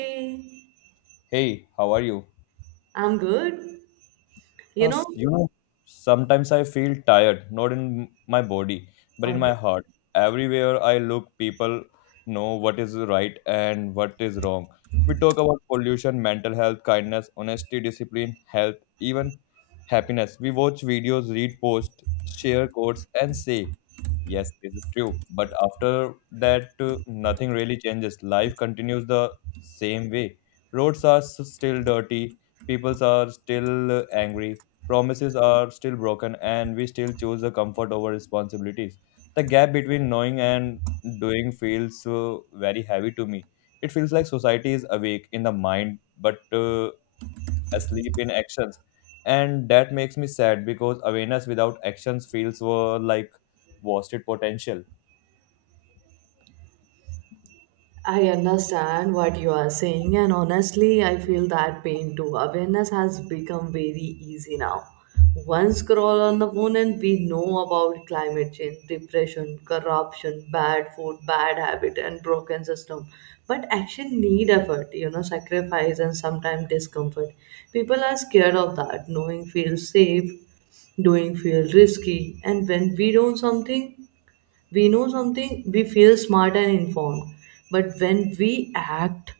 Hey, Hey, how are you? I'm good. Uh, You s- know, you know, Sometimes I feel tired, not in my body, but in my okay. heart. Everywhere I look, people know what is right and what is wrong. We talk about pollution, mental health, kindness, honesty, discipline, health, even happiness. We watch videos, read posts, share quotes, and say, yes, this is true. But after that, nothing really changes. Life continues the same way. Roads are still dirty, people are still angry, promises are still broken, and we still choose the comfort over responsibilities. The gap between knowing and doing feels very heavy to me. It feels like society is awake in the mind but asleep in actions. And that makes me sad because awareness without actions feels like wasted potential. I understand what you are saying, and honestly, I feel that pain too. Awareness has become very easy now. One scroll on the phone, and we know about climate change, depression, corruption, bad food, bad habit, and broken system. But action need effort, sacrifice and sometimes discomfort. People are scared of that. Knowing feels safe, doing feel risky, and when we don't something we know something, we feel smart and informed. But when we act,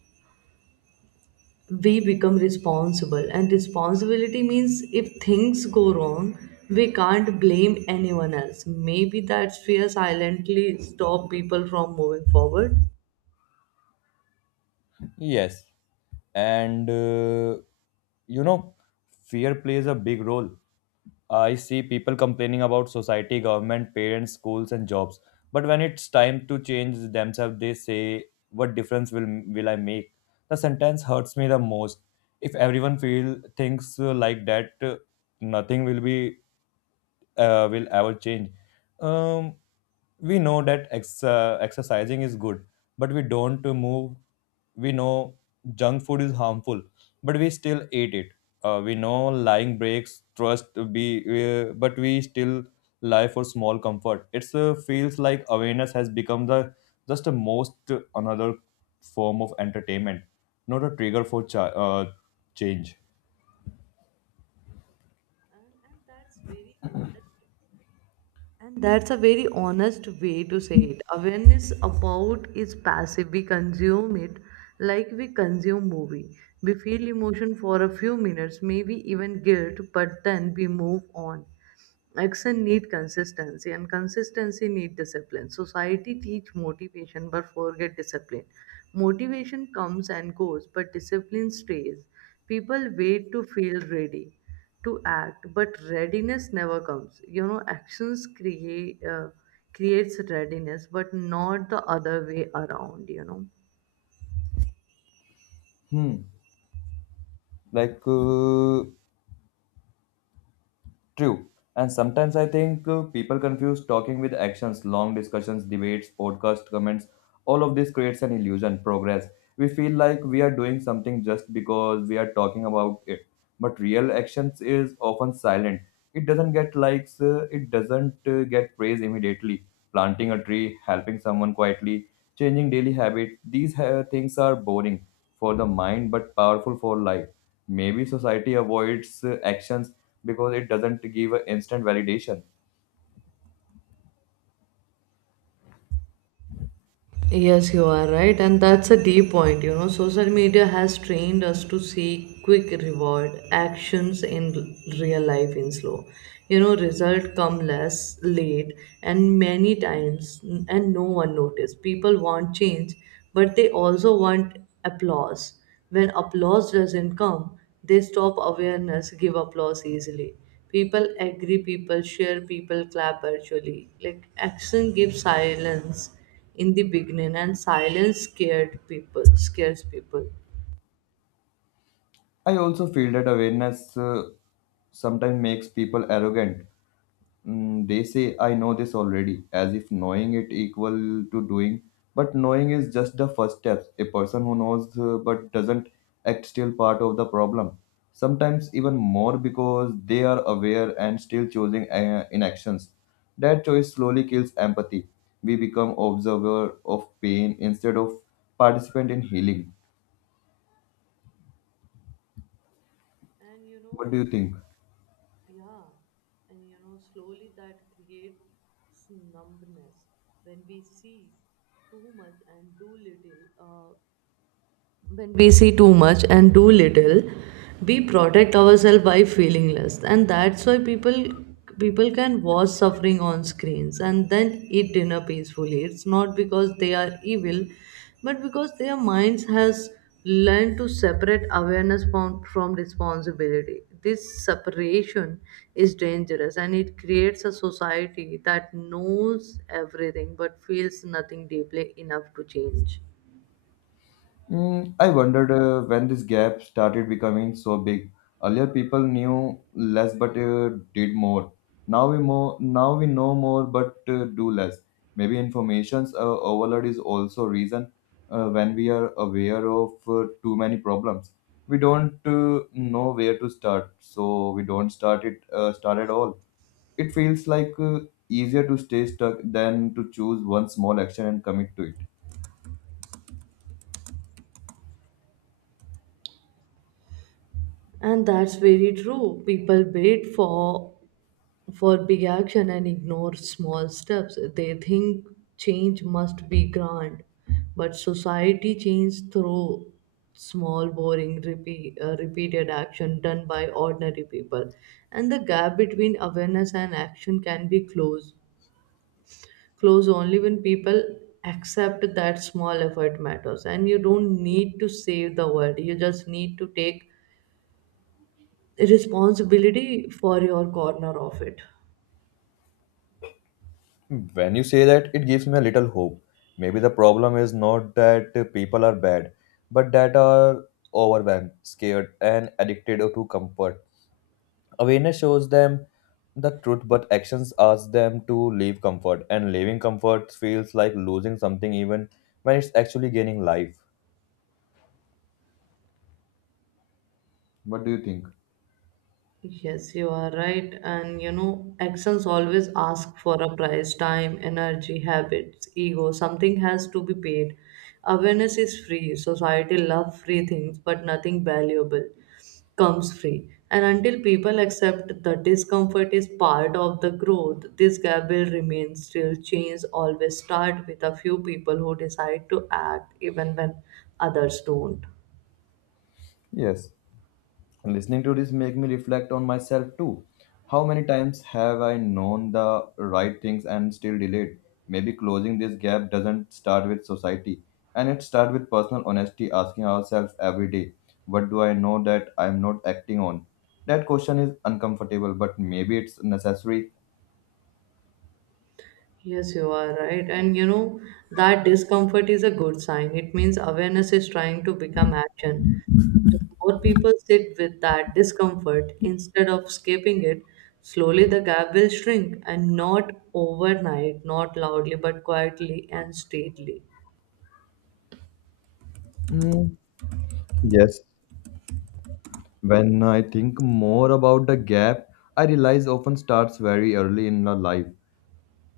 we become responsible. And responsibility means if things go wrong, we can't blame anyone else. Maybe that fear silently stop people from moving forward. Yes. And you know, fear plays a big role. I see people complaining about society, government, parents, schools, and jobs. But when it's time to change themselves, they say, "What difference will I make?" The sentence hurts me the most. If everyone feel thinks like that, nothing will ever change. Um, we know that exercising is good, but we don't move. We know junk food is harmful, but we still eat it. We know lying breaks trust to be but we still lie for small comfort. It's feels like awareness has become the just the most another form of entertainment, not a trigger for change. And, and that's very honest And that's a very honest way to say it. Awareness about is passive. We consume it like we consume movie. We feel emotion for a few minutes, maybe even guilt, but then we move on. Action need consistency and consistency need discipline. Society teach motivation but forget discipline. Motivation comes and goes, but discipline stays. People wait to feel ready to act, but readiness never comes. Actions creates readiness, but not the other way around. Hmm. like uh, True. And sometimes I think people confuse talking with actions, long discussions, debates, podcast comments. All of this creates an illusion, progress. We feel like we are doing something just because we are talking about it. But real actions is often silent. It doesn't get likes, it doesn't get praise immediately. Planting a tree, helping someone quietly, changing daily habits, these things are boring for the mind but powerful for life. Maybe society avoids actions because it doesn't give a instant validation. Yes, you are right, and that's a deep point. Social media has trained us to seek quick reward actions in real life in slow. Result come less late, and many times, and no one notice. People want change, but they also want applause. When applause doesn't come, they stop awareness, give applause easily. People agree, people share, people clap virtually. Like action gives silence in the beginning and silence scared people scares people I also feel that awareness sometimes makes people arrogant. Mm, they say, I know this already, as if knowing it equal to doing. But knowing is just the first steps. A person who knows but doesn't act still part of the problem. Sometimes even more because they are aware and still choosing inactions. That choice slowly kills empathy. We become observer of pain instead of participant in healing. and What do you think? yeah, and slowly that creates numbness when we see too much and too little. When we see too much and too little, we protect ourselves by feeling less, and that's why people can watch suffering on screens and then eat dinner peacefully. It's not because they are evil, but because their minds has learned to separate awareness from responsibility. This separation is dangerous, and it creates a society that knows everything but feels nothing deeply enough to change. Mm, I wondered when this gap started becoming so big. Earlier, people knew less but did more. Now we more now we know more but do less. Maybe information's overload is also reason, when we are aware of too many problems. We don't know where to start, so we don't start at all. It feels like easier to stay stuck than to choose one small action and commit to it. And that's very true. People wait for big action and ignore small steps. They think change must be grand, but society change through small, boring, repeated action done by ordinary people, and the gap between awareness and action can be closed. Close only when people accept that small effort matters, and you don't need to save the world. You just need to take responsibility for your corner of it. When you say that, it gives me a little hope. Maybe the problem is not that people are bad, but that are overwhelmed, scared, and addicted to comfort. Awareness shows them the truth, but actions ask them to leave comfort, and leaving comfort feels like losing something even when it's actually gaining life. What do you think? Yes, you are right. And actions always ask for a price, time, energy, habits, ego. Something has to be paid. Awareness is free. Society love free things, but nothing valuable comes free. And until people accept the discomfort is part of the growth, this gap will remain still. Change always start with a few people who decide to act even when others don't. Yes. Listening to this make me reflect on myself too. How many times have I known the right things and still delayed? Maybe closing this gap doesn't start with society, and it starts with personal honesty, asking ourselves every day, what do I know that I'm not acting on? That question is uncomfortable, but maybe it's necessary. Yes, you are right. And that discomfort is a good sign. It means awareness is trying to become action. If more people sit with that discomfort instead of escaping it, slowly the gap will shrink and not overnight, not loudly, but quietly and steadily. Mm, yes. When I think more about the gap, I realize often starts very early in the life.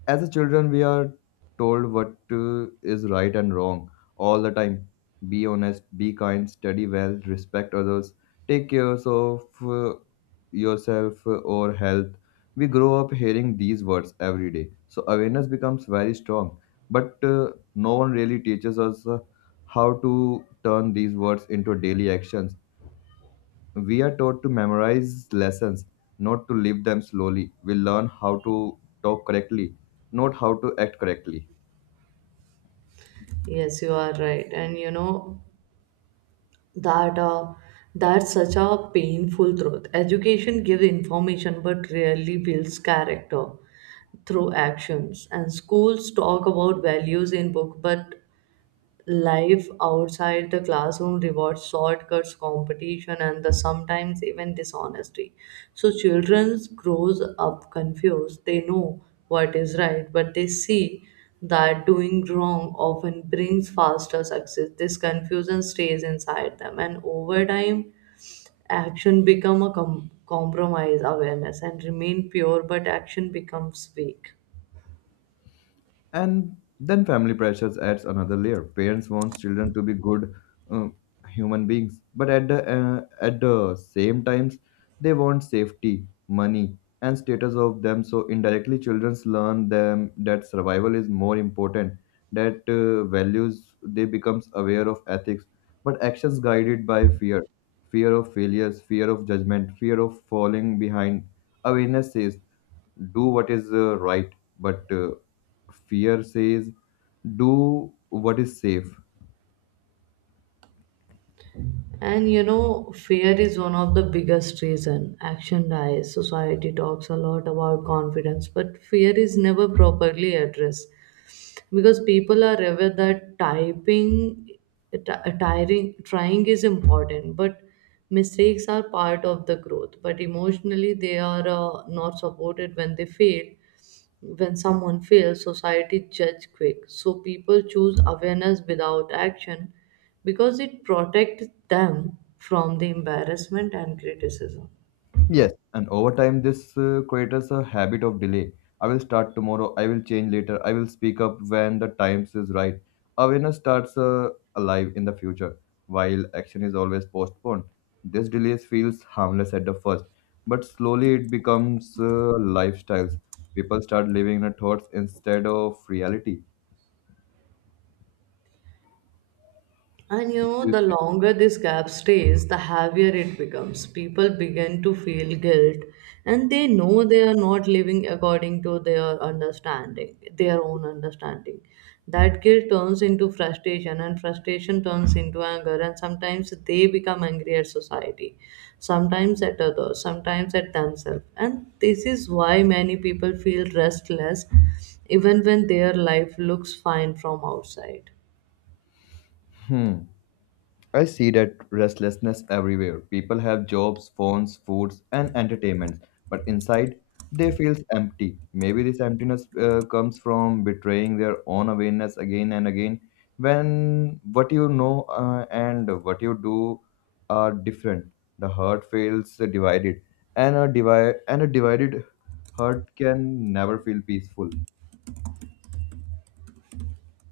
As a children, we are told what is right and wrong all the time: be honest, be kind, study well, respect others, take care of yourself or health. We grow up hearing these words every day, so awareness becomes very strong, but no one really teaches us how to turn these words into daily actions. We are taught to memorize lessons, not to live them slowly. We learn how to talk correctly, not how to act correctly. Yes, you are right. And that that's such a painful truth, education gives information but rarely builds character through actions, and schools talk about values in book but life outside the classroom rewards shortcuts, competition, and the sometimes even dishonesty. So children grows up confused, they know what is right but they see that doing wrong often brings faster success. This confusion stays inside them, and over time action become a compromise, awareness and remain pure but action becomes weak. And then family pressures adds another layer. Parents want children to be good uh, human beings, but at the same times, they want safety, money, and status of them. So indirectly, children learn them that survival is more important. That values they becomes aware of ethics, but actions guided by fear, fear of failures, fear of judgment, fear of falling behind. Awareness says do what is right, but fear says do what is safe. And fear is one of the biggest reason action dies. Society talks a lot about confidence, but fear is never properly addressed because people are aware that tiring, trying is important, but mistakes are part of the growth. But emotionally, they are not supported when they fail. When someone fails, society judge quick. So people choose awareness without action because it protects them from the embarrassment and criticism. Yes. And over time, this creates a habit of delay. I will start tomorrow. I will change later. I will speak up when the times is right. Awareness starts alive in the future, while action is always postponed. This delay feels harmless at the first, but slowly it becomes lifestyles. People start living in their thoughts instead of reality. And What do you the say? longer this gap stays, the heavier it becomes. People begin to feel guilt and they know they are not living according to their understanding, their own understanding. That guilt turns into frustration and frustration turns into anger, and sometimes they become angry at society, sometimes at others, sometimes at themselves. And this is why many people feel restless even when their life looks fine from outside. Hmm. I see that restlessness everywhere. People have jobs, phones, foods, and entertainments, but inside they feel empty. Maybe this emptiness comes from betraying their own awareness again and again when what you know and what you do are different. The heart feels divided, and a, divided heart can never feel peaceful.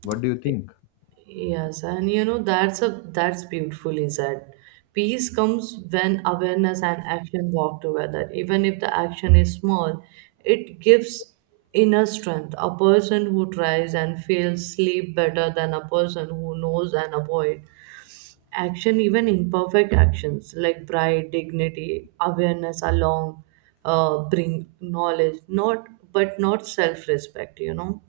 What do you think? Yes, and that's a that's beautiful, is that peace comes when awareness and action walk together. Even if the action is small, it gives inner strength. A person who tries and fails sleep better than a person who knows and avoid. Action, even imperfect actions like pride, dignity, awareness along bring knowledge, not but not self-respect,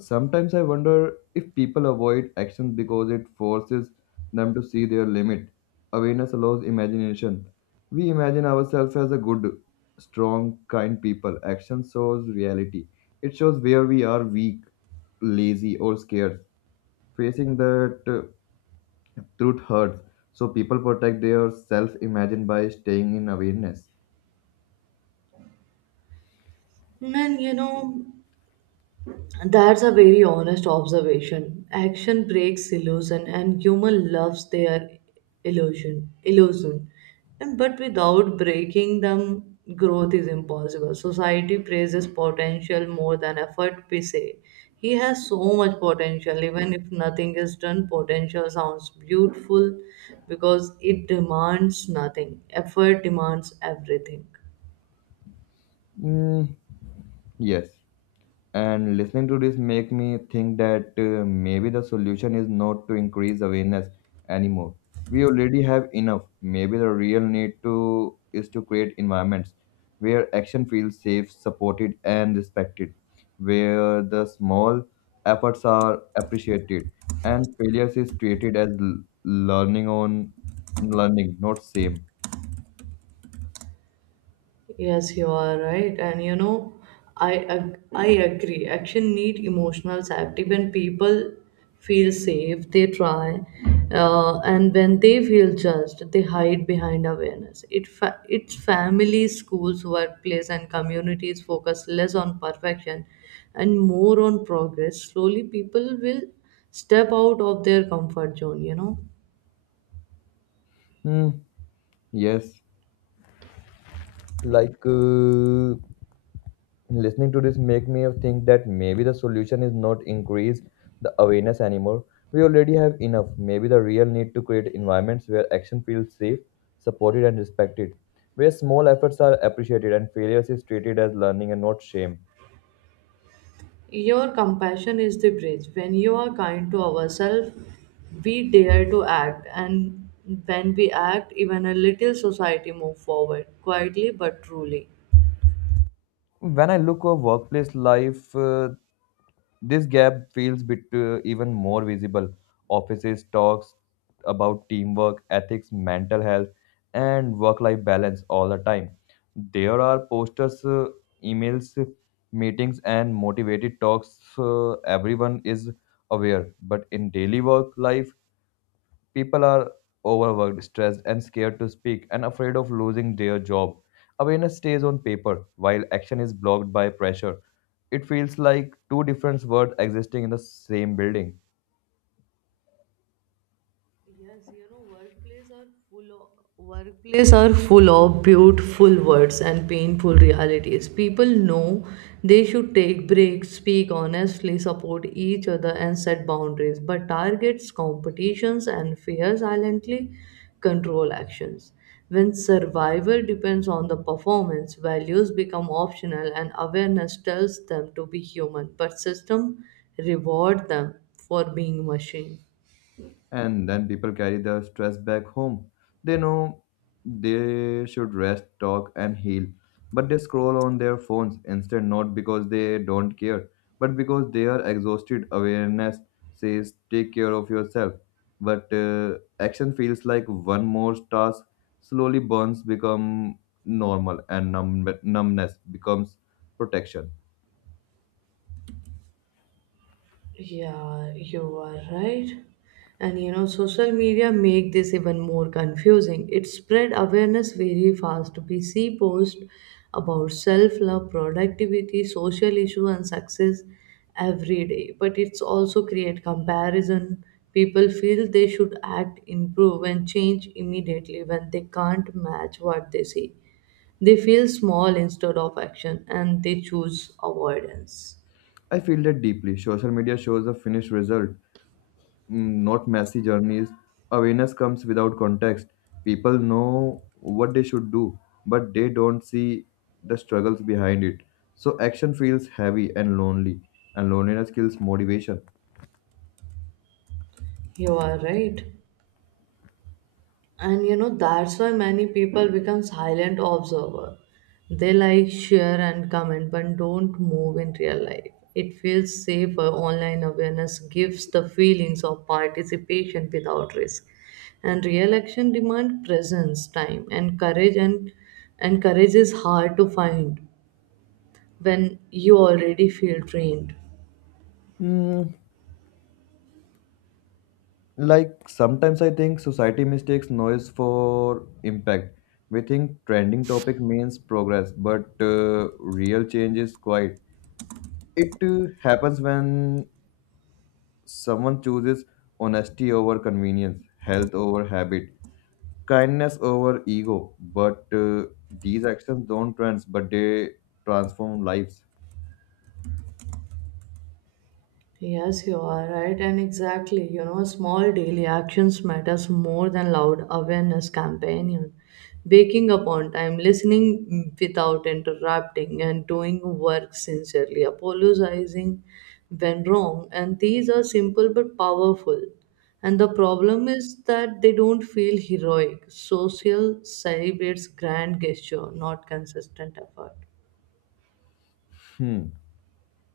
Sometimes I wonder if people avoid actions because it forces them to see their limit. Awareness allows imagination. We imagine ourselves as a good, strong, kind people. Action shows reality. It shows where we are weak, lazy, or scared. Facing that truth hurts. So people protect their self-imagine by staying in awareness. And that's a very honest observation. Action breaks illusion, and human loves their illusion, and but without breaking them, growth is impossible. Society praises potential more than effort. We say he has so much potential, even if nothing is done. Potential sounds beautiful because it demands nothing. Effort demands everything. Mm, yes. And listening to this make me think that maybe the solution is not to increase awareness anymore. We already have enough. Maybe the real need to is to create environments where action feels safe, supported, and respected, where the small efforts are appreciated and failures is treated as learning on learning, not same. Yes, you are right. And I agree. Action need emotional safety. When people feel safe, they try, and when they feel judged, they hide behind awareness. It's families, schools, workplace, and communities focus less on perfection and more on progress. Slowly, people will step out of their comfort zone. You know. Hmm. Yes. like listening to this make me think that maybe the solution is not increase the awareness anymore. We already have enough. Maybe the real need to create environments where action feels safe, supported, and respected, where small efforts are appreciated and failures is treated as learning and not shame. Your compassion is the bridge. When you are kind to ourselves, we dare to act, and when we act, even a little society move forward quietly but truly. When I look at workplace life, this gap feels bit, even more visible. Offices talks about teamwork, ethics, mental health, and work-life balance all the time. There are posters, emails, meetings, and motivated talks. Everyone is aware, but in daily work life, people are overworked, stressed, and scared to speak and afraid of losing their job. Awareness stays on paper while action is blocked by pressure. It feels like two different worlds existing in the same building. Yes, full of workplace are full of beautiful words and painful realities. People know they should take breaks, speak honestly, support each other and set boundaries, but targets, competitions and fear silently control actions. When survival depends on the performance, values become optional and awareness tells them to be human, but system reward them for being machine. And then people carry the stress back home. They know they should rest, talk, and heal, but they scroll on their phones instead, not because they don't care, but because they are exhausted. Awareness says, take care of yourself, but action feels like one more task. Slowly, burns become normal, and numbness becomes protection. Yeah, you are right. And social media make this even more confusing. It spread awareness very fast. We see posts about self-love, productivity, social issue, and success every day. But it's also create comparison. People feel they should act, improve, and change immediately when they can't match what they see. They feel small instead of action, and they choose avoidance. I feel that deeply. Social media shows a finished result, mm, not messy journeys. Awareness comes without context. People know what they should do, but they don't see the struggles behind it. So action feels heavy and lonely, and loneliness kills motivation. You are right. And that's why many people become silent observer. They like, share, and comment but don't move in real life. It feels safer online. Awareness gives the feelings of participation without risk, and real action demand presence, time, and courage. And courage is hard to find when you already feel drained. Mm, like sometimes I think society mistakes noise for impact. We think trending topic means progress, but real change is quiet. It happens when someone chooses honesty over convenience, health over habit, kindness over ego, but these actions don't trends but they transform lives. Yes, you are right, and exactly. Small daily actions matters more than loud awareness campaign. Waking up on time, listening without interrupting, and doing work sincerely, apologizing when wrong, and these are simple but powerful. And the problem is that they don't feel heroic. Social celebrates grand gesture, not consistent effort. Hmm.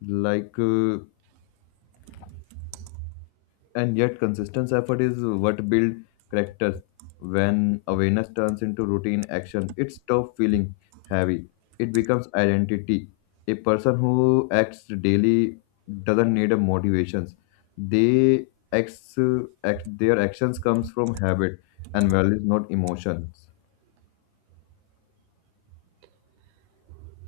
like uh, and yet consistent effort is what build characters. When awareness turns into routine action, it stops feeling heavy. It becomes identity. A person who acts daily doesn't need a motivations. They acts, uh, their actions comes from habit and values, not emotions.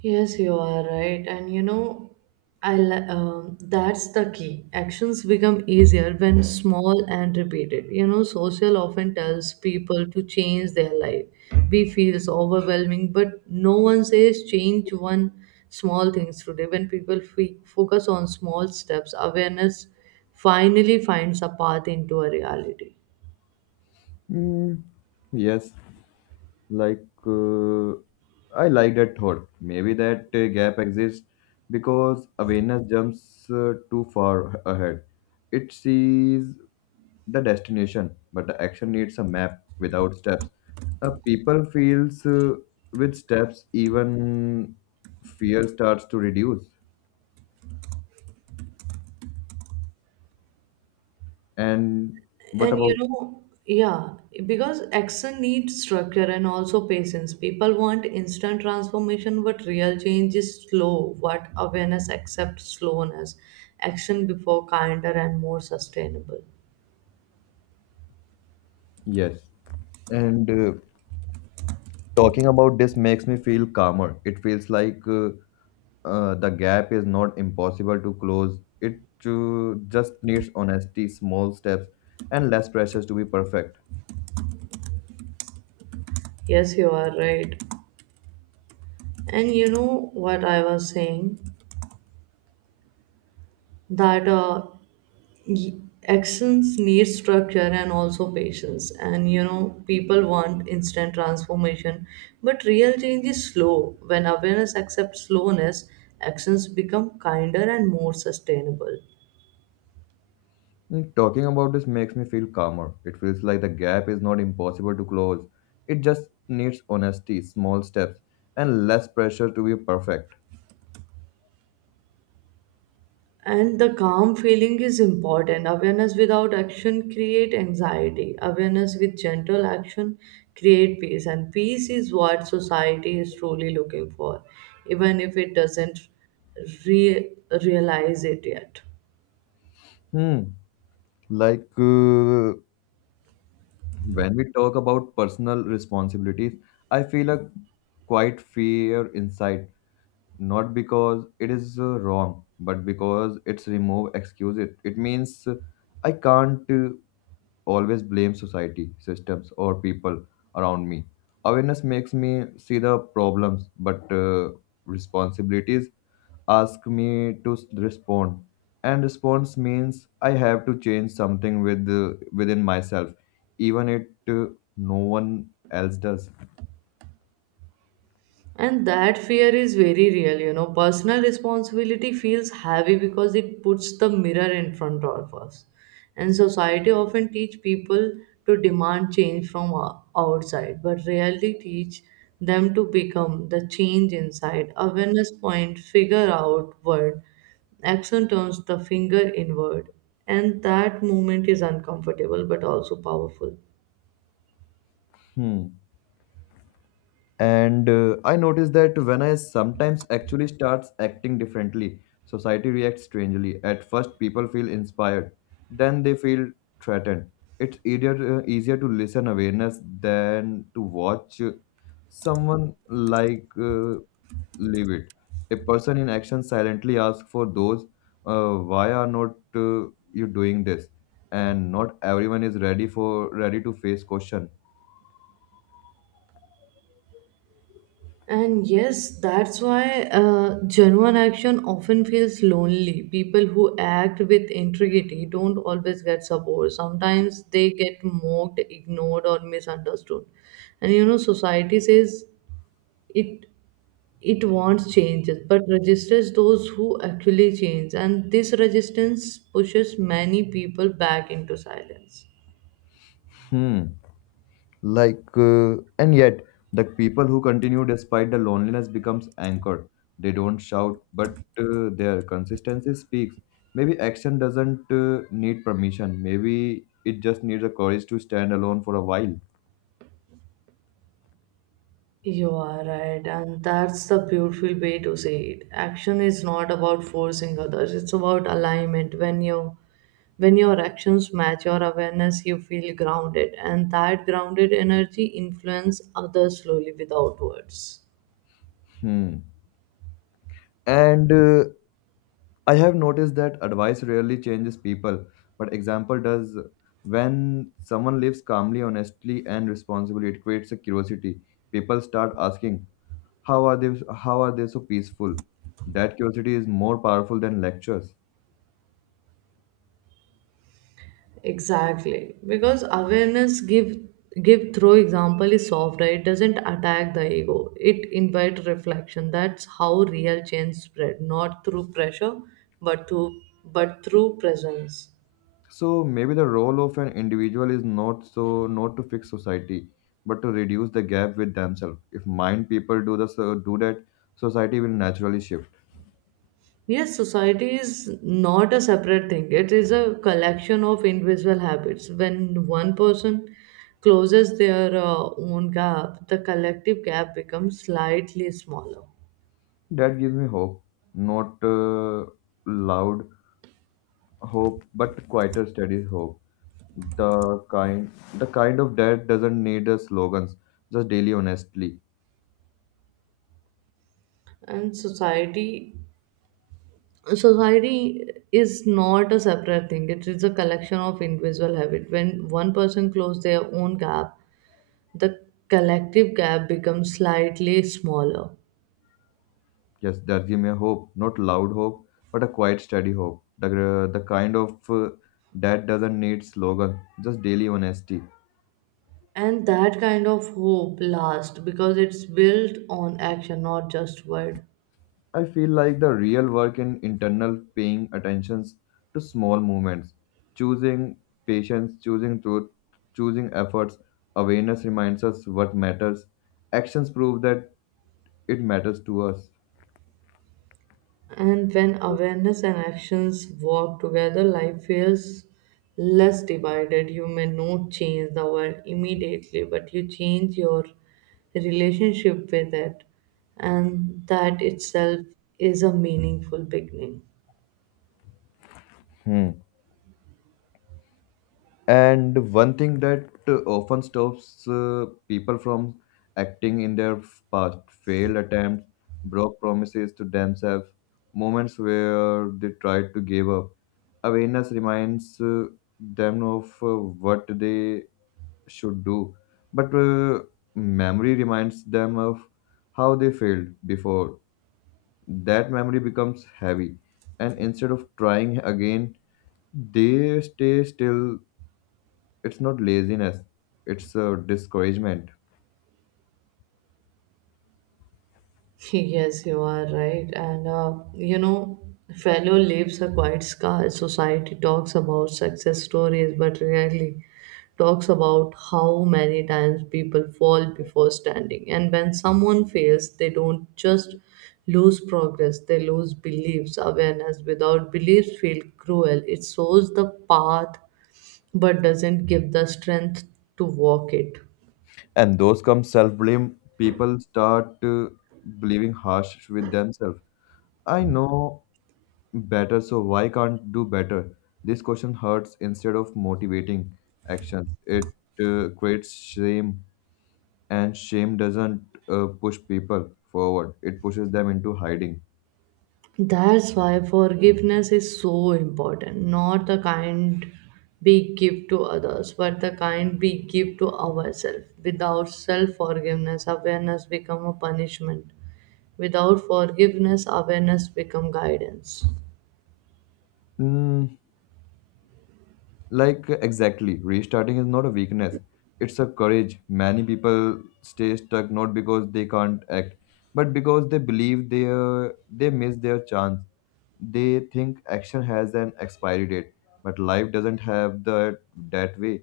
Yes, you are right. And that's the key. Actions become easier when small and repeated. Social often tells people to change their life. We feels overwhelming, but no one says change one small things today. When people focus on small steps, awareness finally finds a path into a reality. Hmm. Yes. like I like that thought. Maybe that gap exists because awareness jumps too far ahead. It sees the destination but the action needs a map without steps. People feels with steps, even fear starts to reduce. And what And about— yeah, because action needs structure and also patience. People want instant transformation, but real change is slow. What awareness accepts slowness, action before kinder and more sustainable. Yes. And talking about this makes me feel calmer. It feels like the gap is not impossible to close. It just needs honesty, small steps, and less pressures to be perfect. Yes, you are right. And you know what I was saying? that uh, y- actions need structure and also patience, and people want instant transformation but real change is slow. When awareness accepts slowness, actions become kinder and more sustainable, Mm, talking about this makes me feel calmer. It feels like the gap is not impossible to close. It just needs honesty, small steps, and less pressure to be perfect. and the calm feeling is important. Awareness without action create anxiety, awareness with gentle action create peace, and peace is what society is truly looking for even if it doesn't re- realize it yet. Hmm. Like uh, when we talk about personal responsibilities, I feel a quite fear inside, not because it is wrong, but because it's remove excuse. It means I can't always blame society systems or people around me. Awareness makes me see the problems, but responsibilities ask me to respond, and response means I have to change something with within myself, even it no one else does. And that fear is very real, Personal responsibility feels heavy because it puts the mirror in front of us. And society often teach people to demand change from outside, but rarely teach them to become the change inside. Awareness point, figure outward, action turns the finger inward. And that movement is uncomfortable but also powerful. Hmm. And I noticed that when I sometimes actually starts acting differently, society reacts strangely. At first people feel inspired, then they feel threatened. It's easier, easier to listen awareness than to watch, someone leave it. A person in action silently asks for those, why are not, you doing this? And not everyone is ready for ready to face question. And yes, that's why genuine action often feels lonely. People who act with integrity don't always get support. Sometimes they get mocked, ignored, or misunderstood. And society says it it wants changes, but registers those who actually change. And this resistance pushes many people back into silence. Hmm. And yet, the people who continue despite the loneliness becomes anchored. They don't shout, but their consistency speaks. Maybe action doesn't need permission. Maybe it just needs the courage to stand alone for a while. You are right, and that's the beautiful way to say it. Action is not about forcing others, it's about alignment. When you when your actions match your awareness, you feel grounded, and that grounded energy influence others slowly without words. Hmm. And I have noticed that advice rarely changes people, but example does. When someone lives calmly, honestly and responsibly, it creates a curiosity. People start asking, How are they how are they so peaceful? That curiosity is more powerful than lectures. Exactly. Because awareness give through example is soft, right? It doesn't attack the ego. It invites reflection. That's how real change spread, not through pressure, but through but through presence. So maybe the role of an individual is not to fix society, but to reduce the gap with themselves. If mind people do the so do that, society will naturally shift. Yes, society is not a separate thing. It is a collection of individual habits. When one person closes their own gap, the collective gap becomes slightly smaller. That gives me hope, not loud hope, but quieter, steady hope. The kind the kind of that doesn't need the slogans, just daily honestly. And society is not a separate thing. It is a collection of individual habit. When one person closes their own gap, the collective gap becomes slightly smaller. Yes, that give me a hope, not loud hope, but a quiet, steady hope. The kind of that doesn't need slogan, just daily honesty. And that kind of hope lasts because it's built on action, not just word. I feel like the real work in internal paying attentions to small movements, choosing patience, choosing truth, choosing efforts. Awareness reminds us what matters. Actions prove that it matters to us. And when awareness and actions work together, life feels less divided. You may not change the world immediately, but you change your relationship with it. And that itself is a meaningful beginning. Hmm. And one thing that often stops people from acting in their past failed attempts, broke promises to themselves, moments where they tried to give up. Awareness reminds them of what they should do, but memory reminds them of how they failed before. That memory becomes heavy, and instead of trying again, they stay still. It's not laziness, it's a discouragement. Yes, you are right. And fellow leaves a quiet scar. Society talks about success stories, but rarely talks about how many times people fall before standing. And when someone fails, they don't just lose progress, they lose beliefs, awareness. Without beliefs, feel cruel. It shows the path, but doesn't give the strength to walk it. And those come self blame. People start believing harsh with themselves. I know better, so why can't do better? This question hurts instead of motivating actions. It creates shame, and shame doesn't push people forward, it pushes them into hiding. That's why forgiveness is so important. Not the kind we give to others, but the kind we give to ourselves. Without self forgiveness, awareness become a punishment. Without forgiveness, awareness become guidance. Mm. Like, exactly, restarting is not a weakness, it's a courage. Many people stay stuck not because they can't act, but because they believe they miss their chance. They think action has an expiry date, but life doesn't have that way.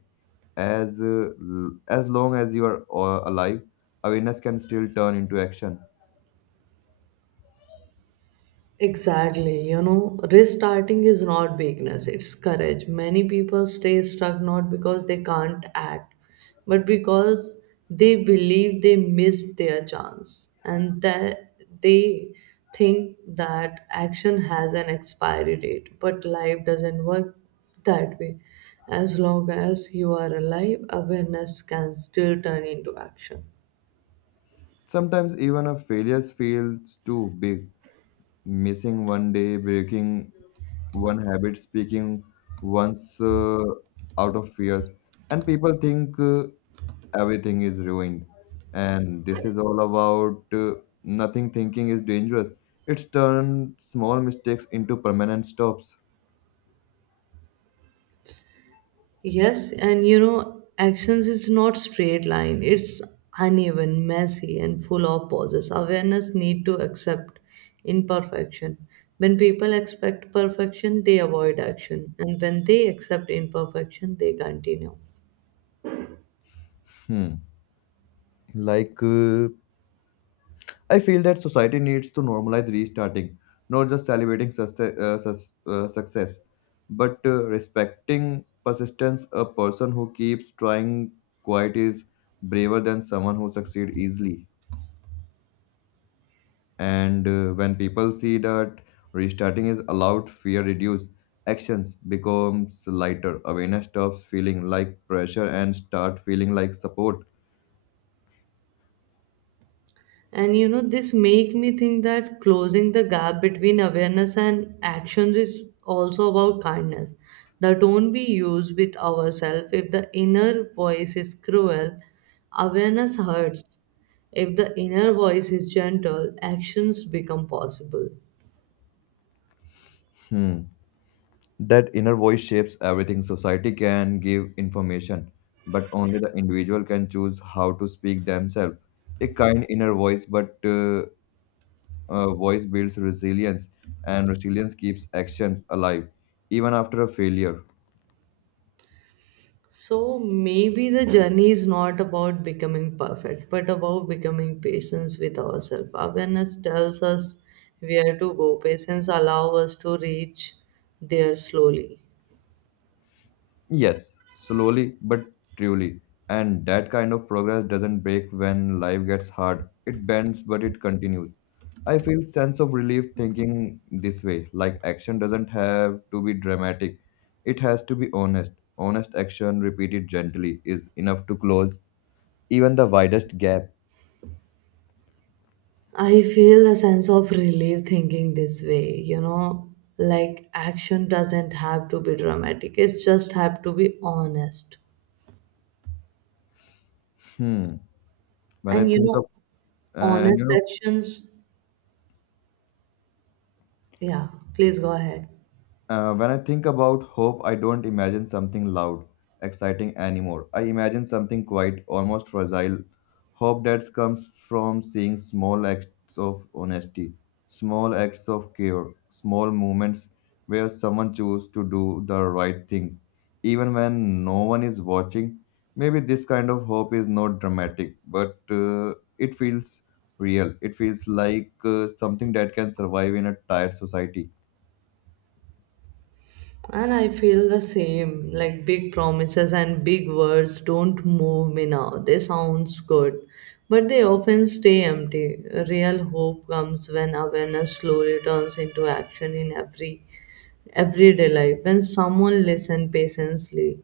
As long as you are alive, awareness can still turn into action. Exactly. You know, restarting is not weakness, it's courage. Many people stay stuck not because they can't act, but because they believe they missed their chance and that they think that action has an expiry date. But life doesn't work that way. As long as you are alive, awareness can still turn into action. Sometimes even a failure feels too big, missing one day, breaking one habit, speaking once out of fears, and people think everything is ruined. And this is all about nothing thinking is dangerous. It's turned small mistakes into permanent stops. Yes, and you know, actions is not straight line. It's uneven, messy, and full of pauses. Awareness need to accept imperfection. When people expect perfection, they avoid action, and when they accept imperfection, they continue. Hmm. Like uh, I feel that society needs to normalize restarting, not just celebrating success, but respecting persistence. A person who keeps trying quite is braver than someone who succeeds easily. And when people see that restarting is allowed, fear reduces, actions becomes lighter, awareness stops feeling like pressure and start feeling like support. And you know, this make me think that closing the gap between awareness and actions is also about kindness, the tone we use with ourselves. If the inner voice is cruel, awareness hurts. If the inner voice is gentle, actions become possible. Hmm. That inner voice shapes everything. Society can give information, but only the individual can choose how to speak themselves. A kind inner voice, but voice builds resilience, and resilience keeps actions alive, even after a failure. So maybe the journey is not about becoming perfect, but about becoming patient with ourselves. Awareness tells us where to go. Patience allow us to reach there slowly. Yes, slowly but truly. And that kind of progress doesn't break when life gets hard. It bends, but it continues. I feel sense of relief thinking this way. Like action doesn't have to be dramatic. It has to be honest. Honest action repeated gently is enough to close even the widest gap. I feel a sense of relief thinking this way, you know, like action doesn't have to be dramatic. It's just have to be honest. Hmm. When I And you think of know, uh, and you honest know. actions, yeah, please go ahead. When I think about hope, I don't imagine something loud, exciting anymore. I imagine something quiet, almost fragile. Hope that comes from seeing small acts of honesty, small acts of care, small moments where someone chooses to do the right thing, even when no one is watching. Maybe this kind of hope is not dramatic, but it feels real. It feels like something that can survive in a tired society. And I feel the same. Like big promises and big words don't move me now. They sounds good, but they often stay empty. Real hope comes when awareness slowly turns into action in everyday life. When someone listens patiently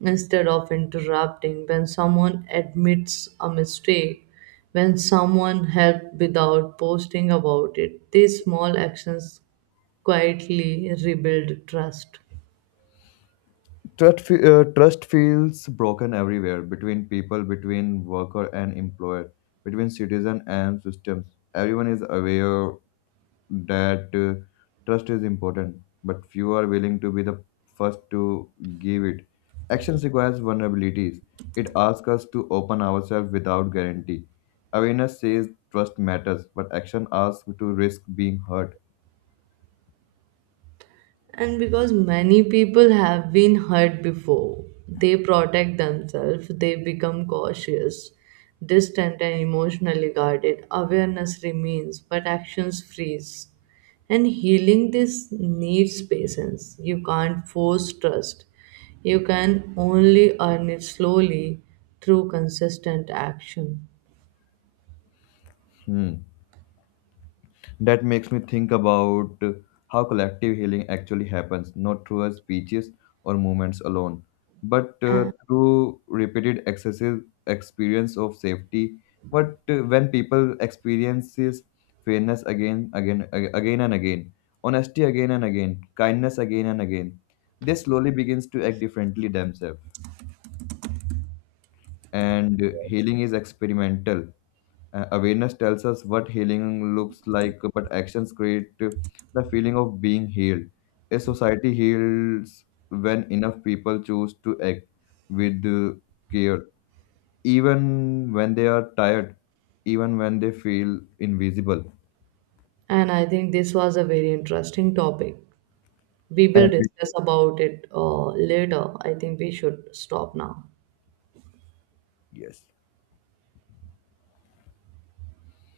instead of interrupting. When someone admits a mistake. When someone helps without posting about it. These small actions quietly rebuild trust. Trust feels broken everywhere, between people, between worker and employer, between citizen and systems. Everyone is aware that trust is important, but few are willing to be the first to give it. Actions requires vulnerabilities. It asks us to open ourselves without guarantee. Awareness says trust matters, but action asks to risk being hurt. And because many people have been hurt before, they protect themselves, they become cautious, distant, and emotionally guarded. Awareness remains, but actions freeze. And healing this needs patience. You can't force trust, you can only earn it slowly through consistent action. Hmm. That makes me think about how collective healing actually happens, not through our speeches or movements alone, but through repeated excessive experience of safety. But when people experiences fairness again and again, honesty again and again, kindness again and again, they slowly begins to act differently themselves. And healing is experimental. Awareness tells us what healing looks like, but actions create the feeling of being healed. A society heals when enough people choose to act with care, even when they are tired, even when they feel invisible. And I think this was a very interesting topic. We And will we- discuss about it later. I think we should stop now. yes.